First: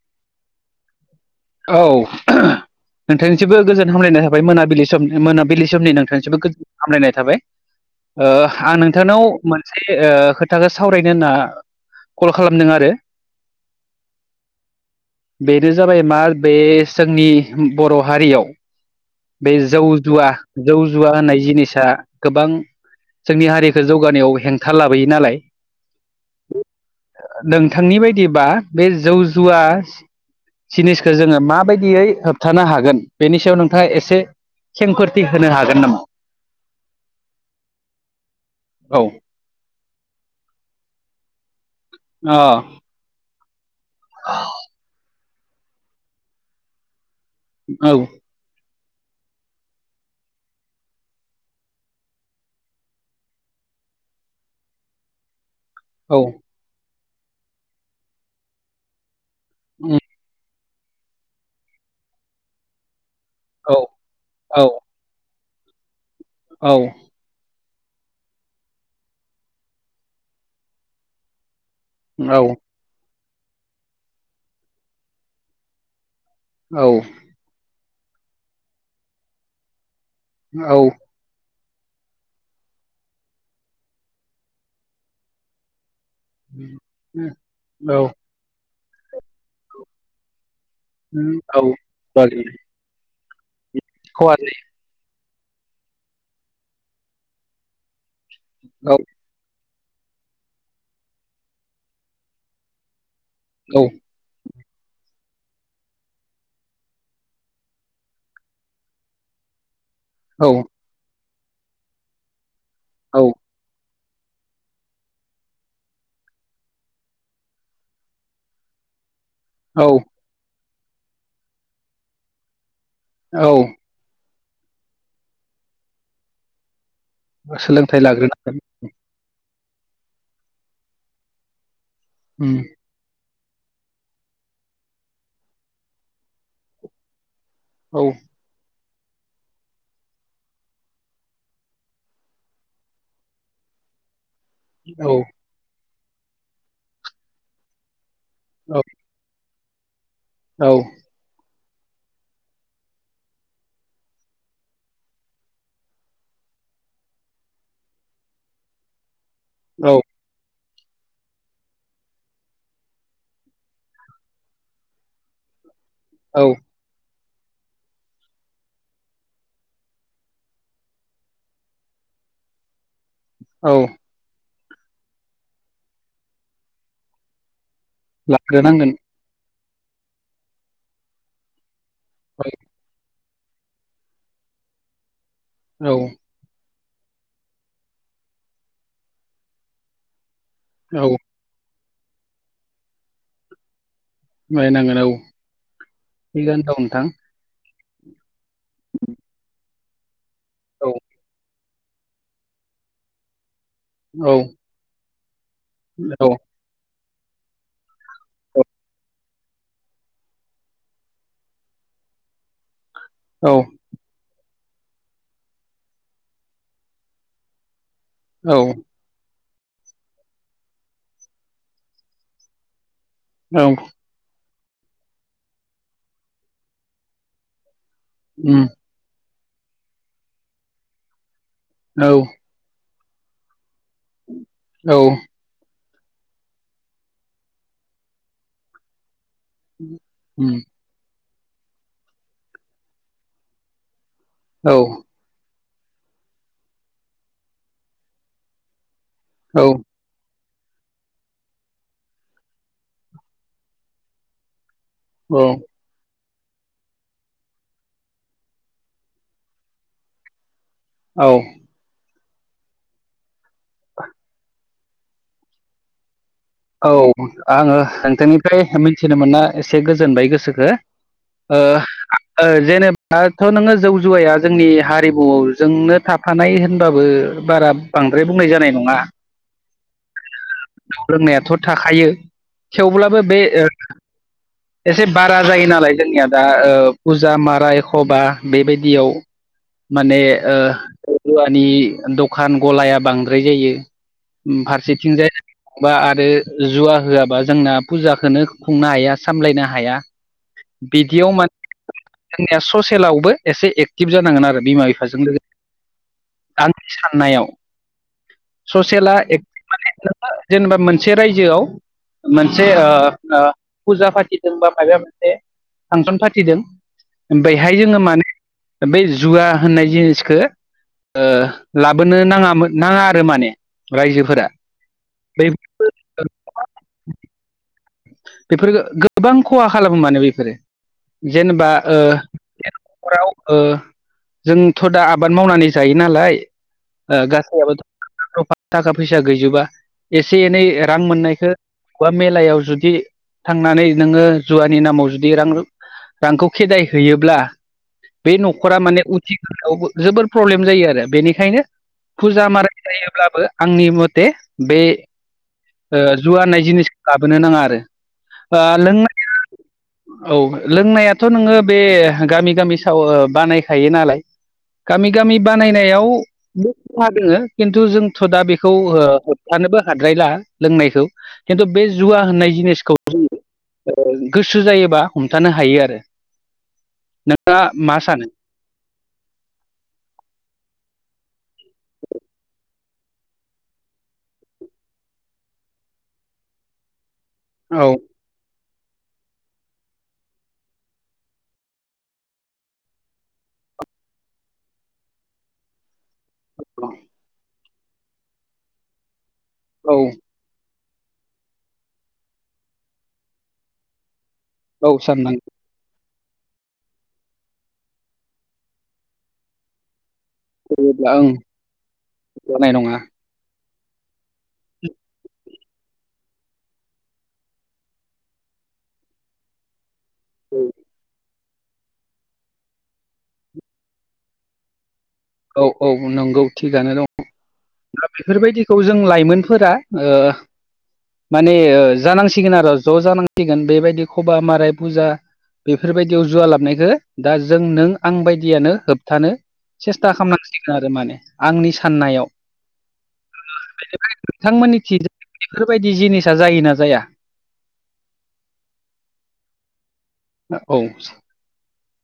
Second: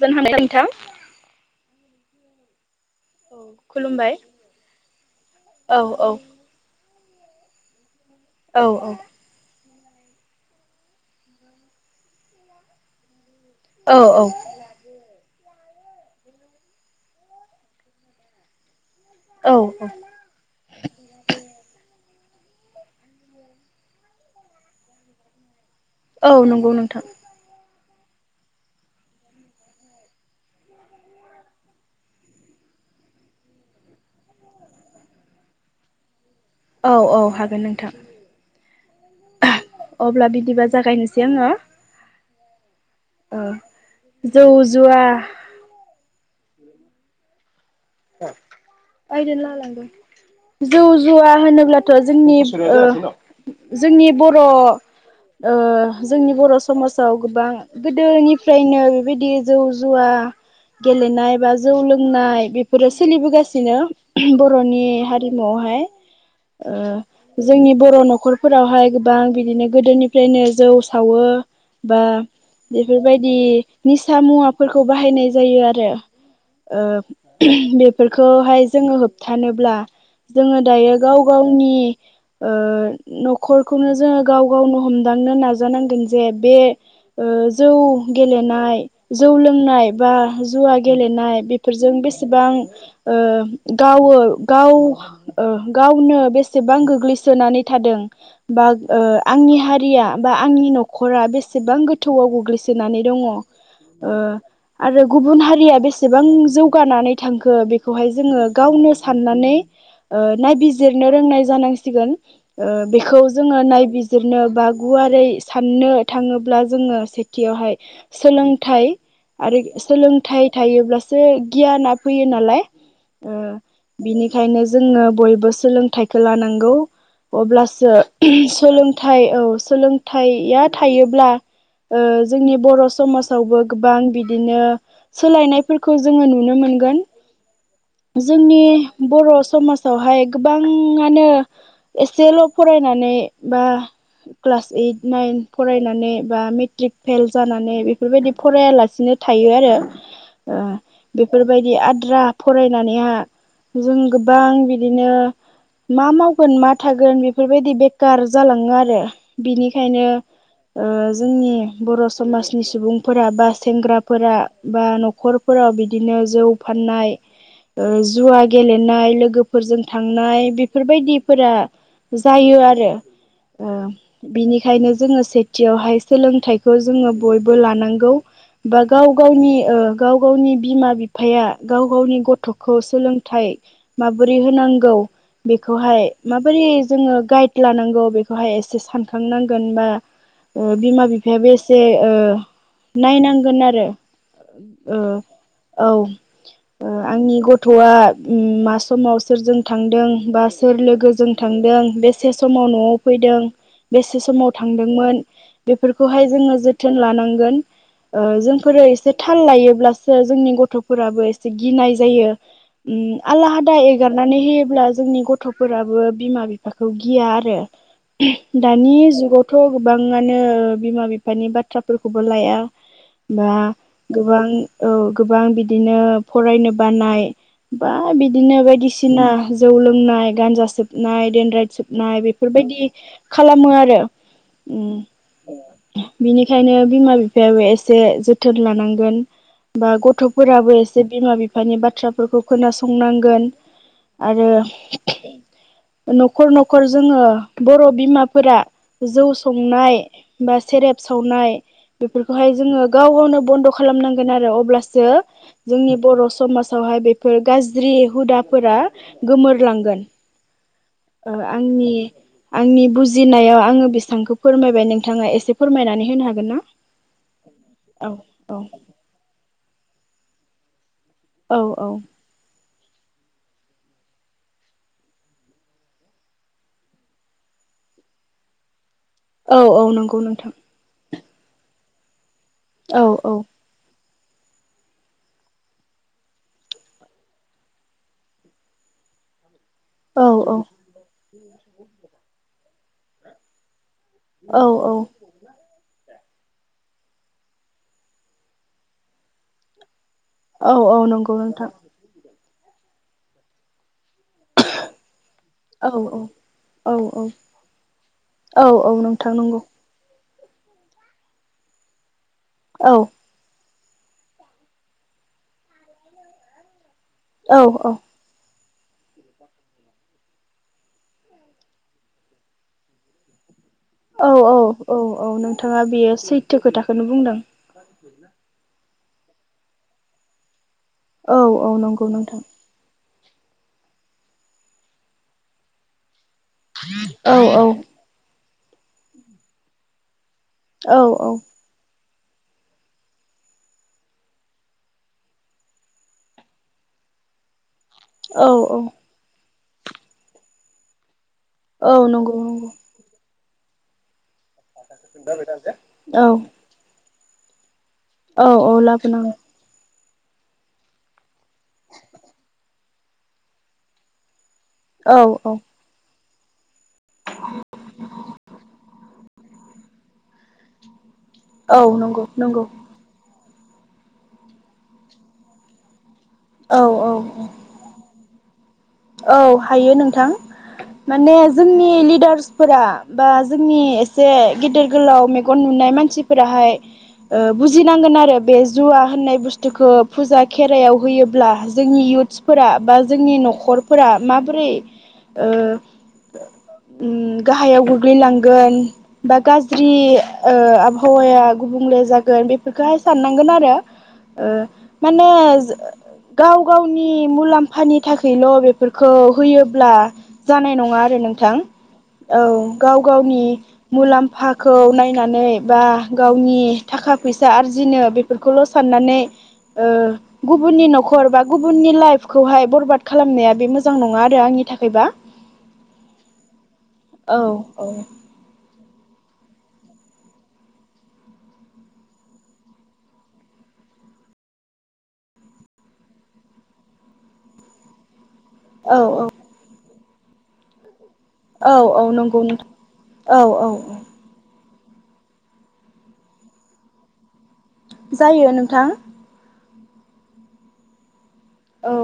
जोन ह खान्था [unintelligible] औ नोंथांनिसिमबो गोजोन खुलुमबाय हामलायनाय थाबाय मोनाबिलि सम मोनाबिलि औ समनि औ नोंथांनिसिमबो हामलायनाय थाबाय ओ औ आं नोंथांनाव मोनसे खोथाखौ सावरायनो होनना कल खालामदों आरो औ औ बेनो जाबाय मा बे जोंनि बर हारियाव बे औ जौ जुवा जौ जुवा होननाय जिनिसा गोबां जोंनि हारिखौ जौगानायाव हेंथा लाबोयो नालाय औ नंगौ नोंथां नोंथांनि बायदिबा बे जौ जुवा जिनिसखौ जोङो माबायदियै होबथानो हागोन बेनि सायाव नों नोंथांआ एसे खेंखोरथि होनो हागोन नामा औ औ हागोन नोंथां औ अब्ला बिदिबा जागायनोसै आङो अ जौ जुवा औ यजोंनो ल लांगोन [unintelligible] जौ जुवा होनोब्लाथ जोंनि जोंनि बर [inaudible] ओ औ जोंनि बर' समाजाव गोबां गोदोनिफ्रायनो बेबायदि जौ उम जुवा गेलेनाय बा जौ लोंनाय बेफोरो औ सोलिबोगासिनो औ बर'नि हारिमुआवहाय। औ ओ जोंनि बर' न'खरफोरावहाय गोबां बिदिनो गोदोनिफ्रायनो जौ सावो बा औ बेफोरबायदि निसा मुवाफोरखौ बाहायनाय जायो आरो। औ ओ बेफोरखौहाय जोङो होबथानोब्ला जोङो दायो गाव गावनि ओ नखरखौनो जोङो गाव गावनो हमदांनो नाजानांगोन। जे बे उम, ओ जौ औ गेलेनाय जौ लोंनाय बा जुवा उम, गेलेनाय औ बेफोरजों बागेल बेसेबां ओ गावो खहा गाव ओ गावनो बेसेबां गोग्लैसोनानै थादों बा जायो आंनि हारि या बा आंनि न'रा बेसेबां गोथौआव गोग्लैसोनानै दङ औ आरो गुबुन हारिया बेसेबां जौगानानै थांखो बेखौहाय जोङो गावनो सनानै ओ औ नायबिजिरनो रोंनाय जानांसिगोन ओ बेखौ औ जोङो नाय जिरनो बा गुवारै साननो थाङोब्ला जोङो सेथियावहाय सोलोंथाइ आरो औ सोलोंथाइ थायोब्लासो गियाना फैयो नालाय। ओ बिनि ओंखायनो जोङो बयबो सोलोंथाइखौ लानांगौ। औ अब्लासो सोलोंथाइ लाग्रोनांगोन सोलोंथाइ औ सोलोंथाइया थायोब्ला ओ उम जोंनि बर' समाजावबो गोबां बिदिनो सोलायनायफोरखौ जोङो नुनो मोनोन गोन औ जोंनि बर' समाजावहाय गोबाङानो एसेल' फरायनानै बा क्लास ओइट औ नाइन फरायनानै बा मेट्रिक फेल जानानै बे बेफोरबायदि औ फरायालासिनो थायो आरो ओ औ बेफोर बेबायायदि आद्रा फरायनानैहा जों गोबां बिदिनो मा मावगोन मा थागोन बेफोरबायदि बेखार जालाङो आरो औ बिनिखायनो ओ जोंनि बर' समाजनि सुबुंफोरा बा सेंग्राफोरा बा न'खरफोराव बिदिनो जौ औ फाननाय ओ जुवा गेलेनाय लोगोफोरजों थांनाय बेफोरबायदिफोरा जायो आरो औ ओ बिनिखायनो जोङो सेथियावहाय सोलोंथाइखौ जोङो बयबो लानांगौ गौ बा लाग्रोनांगोन गाव गावनि ओ गाव गावनि बिमा बिफाया गाव गावनि औ गथ'खौ सोलोंथाइ माबोरै होनांगौ बेखौहाय औ माबोरै जोङो गाइड लानांगौ बेखौहाय एसे सानखांनांगोन बा ओ बिमा औ बिफायाबो एसे जे ओ नायनांगोन आरो ओ नायनांगोन औ औ थिगानो दं ओ नोंथां आंनि गथ'आ मा समाव सोरजों थांदों बा सोर औ लोगोजों थांदों बेसे समाव न'आव फैदों बेसे औ समाव थांदोंमोन बेफोरखौहाय औ जोङो जोथोन लानांगौ गोन ओ जोंफोरो एसे थाल‌‌' थायोब्लासो जोंनि गथ'फोराबो एसे गिनाय जायो उम औ आलाहादा एगारनानैहोयो अब्ला जोंनि गथ'फोराबो बिमा बिफाखौ गिया आरो औ दानि जुगावथ' थ' गोबाङानो बिमा बिफानि बाथ्राफोरखौबो लाया बा गोबां औ गोबां बिदिनो फरायनो बानाय बा बिदिनो उम बायदिसिना जौ लोंनाय गानजा सोबनाय दे राय औ जोबनाय बेफोरबायदि खालामो आरो औ उम बिनिखायनो बिमा बिफायाबो एसे जोथोन लानांगोन बा गथ' उम फोराबो एसे बिमा बिफानि बाथ्राफोरखौ खोनासंनांगोन आरो औ न'खर न'खर जोङो बर' बिमाफोरा जौ संनाय बा सेरेप सावनाय बेफोरखौहाय जोङो गाव गावनो बन्द' खालामनांगोन आरो अब्लासो औ जोंनि बर' समाजावहाय बेफोर गाज्रि हुदाफोरा गोमोरलांगोन औ ओ आंनि आंनि बुजिनायाव आङो बेसांखौ फोरमाय बाय नोंथाङा एसे फोरमायनानै होनो हागोन ना? औ आङो औ औ नोंथांनिफ्राय मिथिनो मोना एसे गोजोनबाय गोसोखो औ ओ औ जेनेबा बाथ' नोङो जौ जुवाया जोंनि हारिमु जोंनो थाफानाय होनबाबो बारा बांद्राय बुंनाय जानाय नङा औ औ नंगौ नोंथां लोंनायाथ' थाखायो औ थेवब्लाबो औ बे ओ एसे बारा जायो नालाय जोंनिया दा फुजा मारा एख' बा बेबायदियाव माने औ ओ रुवानि दखान गलाया बांद्राय जायो औ औ फारसेथिंजाय बा आरो जुवा होआबा जोंना फुजाखौनो खुंनो हाया सामलायनो हाया औ औ बिदियाव नंगौ माने नोंथां जोंनिया ससेेलावबो एसे एक्टिभ जानांगोन आरो बिमा बिफाजों लोगोसे औ आननि औ औ साननायाव औ औ ससेला नोंथां नंगौ एटिभ माने जेनेबा मोनसे रायजोआव मोनसे औ ओ फुजा फाथिदों बा माबा मोनसे फांसन फाथिदों बेहाय जोङो माने बेै जुवा होननाय जिनिसखौ ओ लाबोनो नाङामोन नाङा आरो माने औ रायजोफोरा औ औ औ बे नोंथाङा बेयो सैथो खोथाखौनो बुंदों बेफोर गोबां खहा खालामो मानो बेफोरो औ औ जेनेबा ओ नंगौ नोंथां नख'राव ओ जोंथ' दा आबाद मावनानै जायो नालाय औ औ [unintelligible] थाखा फैसा गैजोबा एसे एनै औ रां औ मोननायखौ बा मेलायाव जुदि थांनानै नोङो जुवानि नामाव जुदि रां रांखौ खेदाय होयोब्ला बे औ औ न'खरा माने उथिखांनायावबो जोबोर प्रब्लेम जायो आरो बेनि खायनो औ नंगौ फुजा नंगौ माराय जायोब्लाबो आंनि मथे बे ओ औ जुवा होननाय जिनिसखौ लाबोनो नाङा आरो औ ओ औ लाबो लोंनाय नाङा औ लोंनायाथ' नोङो बे गामि गामि साव बानायखायो नालाय गामि औ गामि औ बानायनायाव बो खहा दोङो खिन्थु जोंथ' दा बेखौ ओ होबथानोबो हाद्रायला लोंनायखौ खिन्थु औ बे नंगौ जुवा होननाय नंगौ जिनिस [unintelligible] गोसो जायोबा हमथानो हायो आरो औ औ नोंथाङा मा सानो औ हायो नोंथां माने जोंनि लिडार्स फोरा बा जोंनि एसे गेदेर गोलाव मेगन नु नाय मानसिफोराहाय ओ बुजि औ नांगोन आरो बे जुवा होननाय बुस्थुखौ फुजा खेराइायाव होयोब्ला जोंनि इउथ्सफोरा बा जोंनि न'खर फोरा माबोरै ओ ओम गा हायाव गोग्लैलांगोन बा गाज्रि औ ओ आब हावाया गुबुंले जागोन बेफोरखौहाय साननांगोन आरो ओ औ माने साननानै गाव गावनि मुलाम्फानि थाखायल' बे फोरखौ होयोब्ला जानाय नङा फैयोब्ला आरो ओं नोंथां औ जानाय नङा गाव गावनि मुलाम फाखौ नायनानै बा गावनि थाखा फैसा आरजिनो बेफोरखौल' साननानै ओ गुबुननि न'खर बा गुबुननि लाइफखौहाय बरबाद खालामनाया बे मोजां नङा आरो आंनि थाखायबा औ औ नंगौ थिगानो दङ औ औ दा बेफोरबायदि खौ जों लाइमोनफोरा ओ माने ओ जानांसिगोन आरो ज' जानांसिगोन बेबायदि खबा माराय फुजा बेफोरबायदियाव जुवा लाबोनायखौ दा जों नों आं बाय दियानो औ होबथानो सेस्था खालामनांसिगोन आरो माने आंनि औ औ औ साननायाव नंगौ नोंथां औ औ बेनिफ्राय नोंथांमोननि बेफोरबायदि जिनिसा जायोना जाया जायो नोंथां। औ औ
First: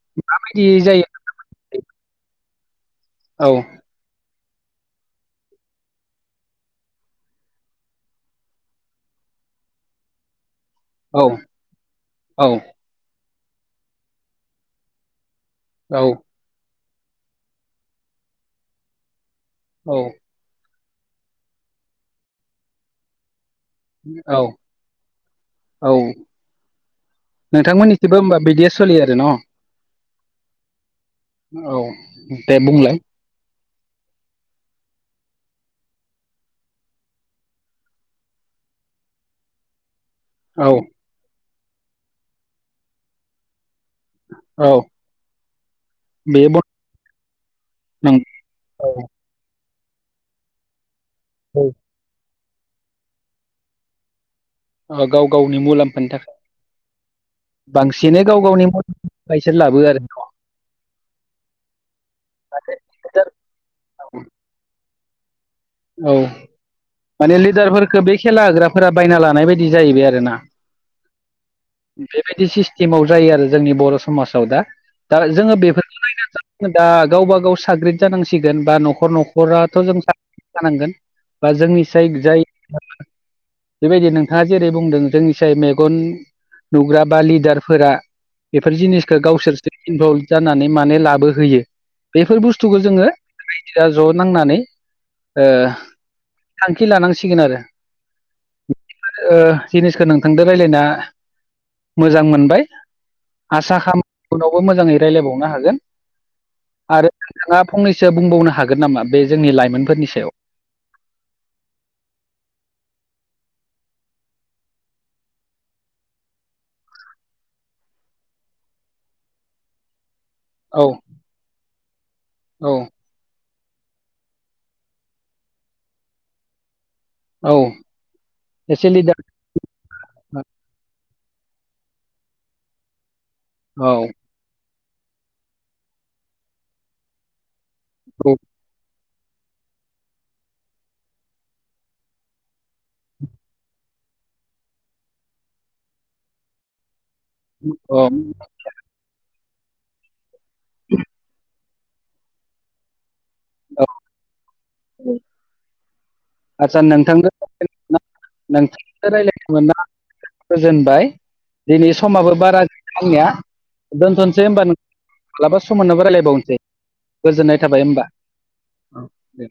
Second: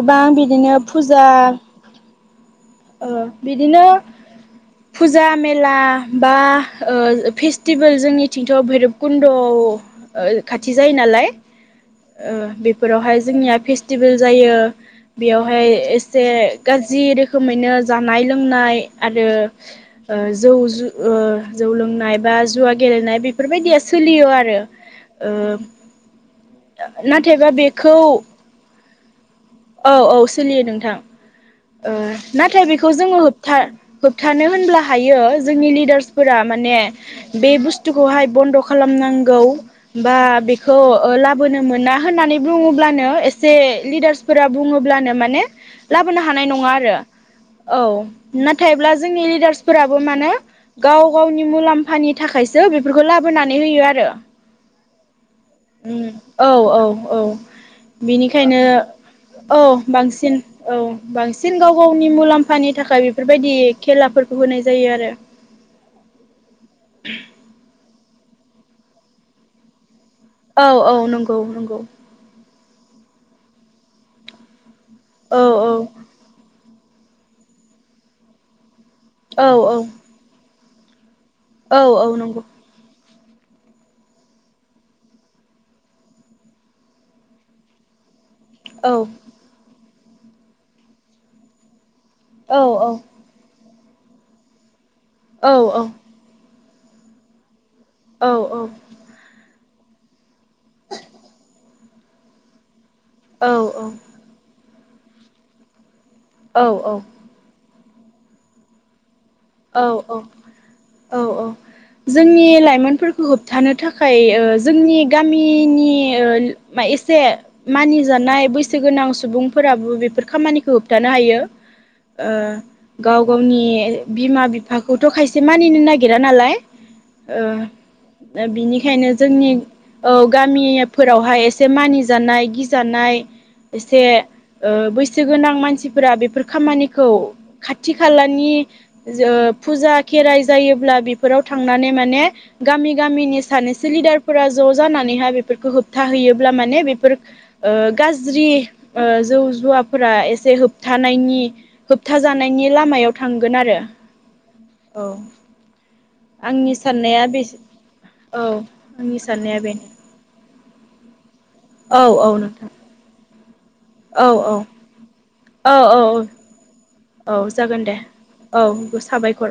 गोबां बायदि बिदिनो जायो फुजा ओ औ बिदिनो फुजा मेला बा ओ फेस्टिभेल जोंनिथिंथ' भैरबकुन्द'आव [inaudible] खाथि जायो नालाय औ ओ औ बेफोरावहाय जोंनिया फेस्टिभेल जायो। बेयावहाय औ एसे गाज्रि रोखोमैनो जानाय लोंनाय आरो औ ओ जौ जु ओ जौ लोंनाय बा जुवा गेलेनाय बे बेफोरबायदिया सोलियो औ आरो ओ औ नाथायबा बेखौ नोंथांमोननिथिबो होमबा बिदिया सोलियो आरो न औ औ सोलियो नोंथां। औ ओ दे नाथाय बेखौ बुंलाय जोङो होबथा होबथानो होनब्ला हायो जोंनि लिडार्सफोरा माने बे बुस्थुखौहाय बन्द' खालामनांगौ बा औ बेखौ ओ लाबोनो मोना होननानै बुङोब्लानो एसे लिडार्सफोरा औ बुङोब्लानो माने लाबोनो बे हानाय नङा आरो औ बन औ नाथायब्ला जोंनि लिडार्सफोराबो मानो गाव गावनि मुलाम्फानि थाखाय सो बेफोरखौ लाबोनानै होयो आरो औ गाव गावनि [inaudible] उम मुलाम्फानि थाखाय औ औ औ बांसिनै गाव बिनिखायनो गावनि मथेबा इसोर औ लाबो आरो बांसिन औ बांसिन गाव गाव गावनि मुलाम्फानि थाखाय बेफोरबायदि खेलाफोरखौ होनाय जायो आरो औ माने लिदारफोरखो बे खेला होग्राफोरा बायना लानाय बायदि जाहैबाय आरो औ औ नंगौ नंगौ [unintelligible] बेबायदि सि स्किमाव जायो आरो जोंनि बर' समाजाव दा दा औ जोङो औ बेफोरखौ नायनो [unintelligible] दा गावबा गाव साग्रिद जानांसिगोन बा न'खर औ न'खराथ' जों औ साग्रि जानांगोन बा जोंनि औ साय औ जाय नंगौ बेबायदि नोंथाङा जेरै बुंदों जोंनिसाय मेगन नुग्रा बा लिदारफोरा बेफोर औ जिनिसखौ गावसोरसो इनभल्भ जानानै माने लाबोहोयो बेफोर औ औ बुस्थुखौ औ जोङो रायजोआ ज' नांनानै ओ औ औ थांखि लानांसिगोन आरो औ औ ओ जिनिसखौ नोंथांदो रायलायना मोजां मोनबाय आसा खालाम उनावबो मोजाङै रायलायबावनो हागोन औ औ आरो नोंथाङा फंनैसो बुंबावनो हागोन नामा बे जोंनि औ लाइमोनफोरनि औ सायाव औ औ जोंनि लाइमोनफोरखौ होब थानो थाखाय ओ जोंनि गामिनि ओ मा एसे मानिजानाय बैसो गोनां सुबुंफोराबो बेफो खामानिखौ औ होबथानो हायो ओ औ गाव गावनि बिमा बिफाखौथ' खायसे मानिनो नागिरा नालाय ओ औ ओ एसे बिनिखायनो लिडार जोंनि औ गामि फोरावहाय एसे मानिजानाय गिजानाय औ एसे ओ बैसो गोनां मानसिफोरा बेफोर खामानिखौ खाथि औ खालानि जो फुजा खेराइ जायोब्ला बेफोराव थांनानै माने गामि गामिनि सानैसो लिडारफोरा ज' जानानैहाय बेफोरखौ होबथााहैयोब्ला माने बेफोर ओ औ गाज्रि ओ जौ जुवाफोरा एसे होबथानायनि होबथाजानायनि लामायाव थांगोन आरो औ औ आंनि साननाया बेस नोंथां रायलायनो मोनना गोजोनबाय दिनै औ समाबो औ बारा नोंथां [unintelligible] आंनिया औ दोनथ'नोसै औ होमबा नो मालाबा औ सम मोनोबा औ रायलायबावनोसै औ गोजोननाय थाबाय जागोन दे होमबा औ दे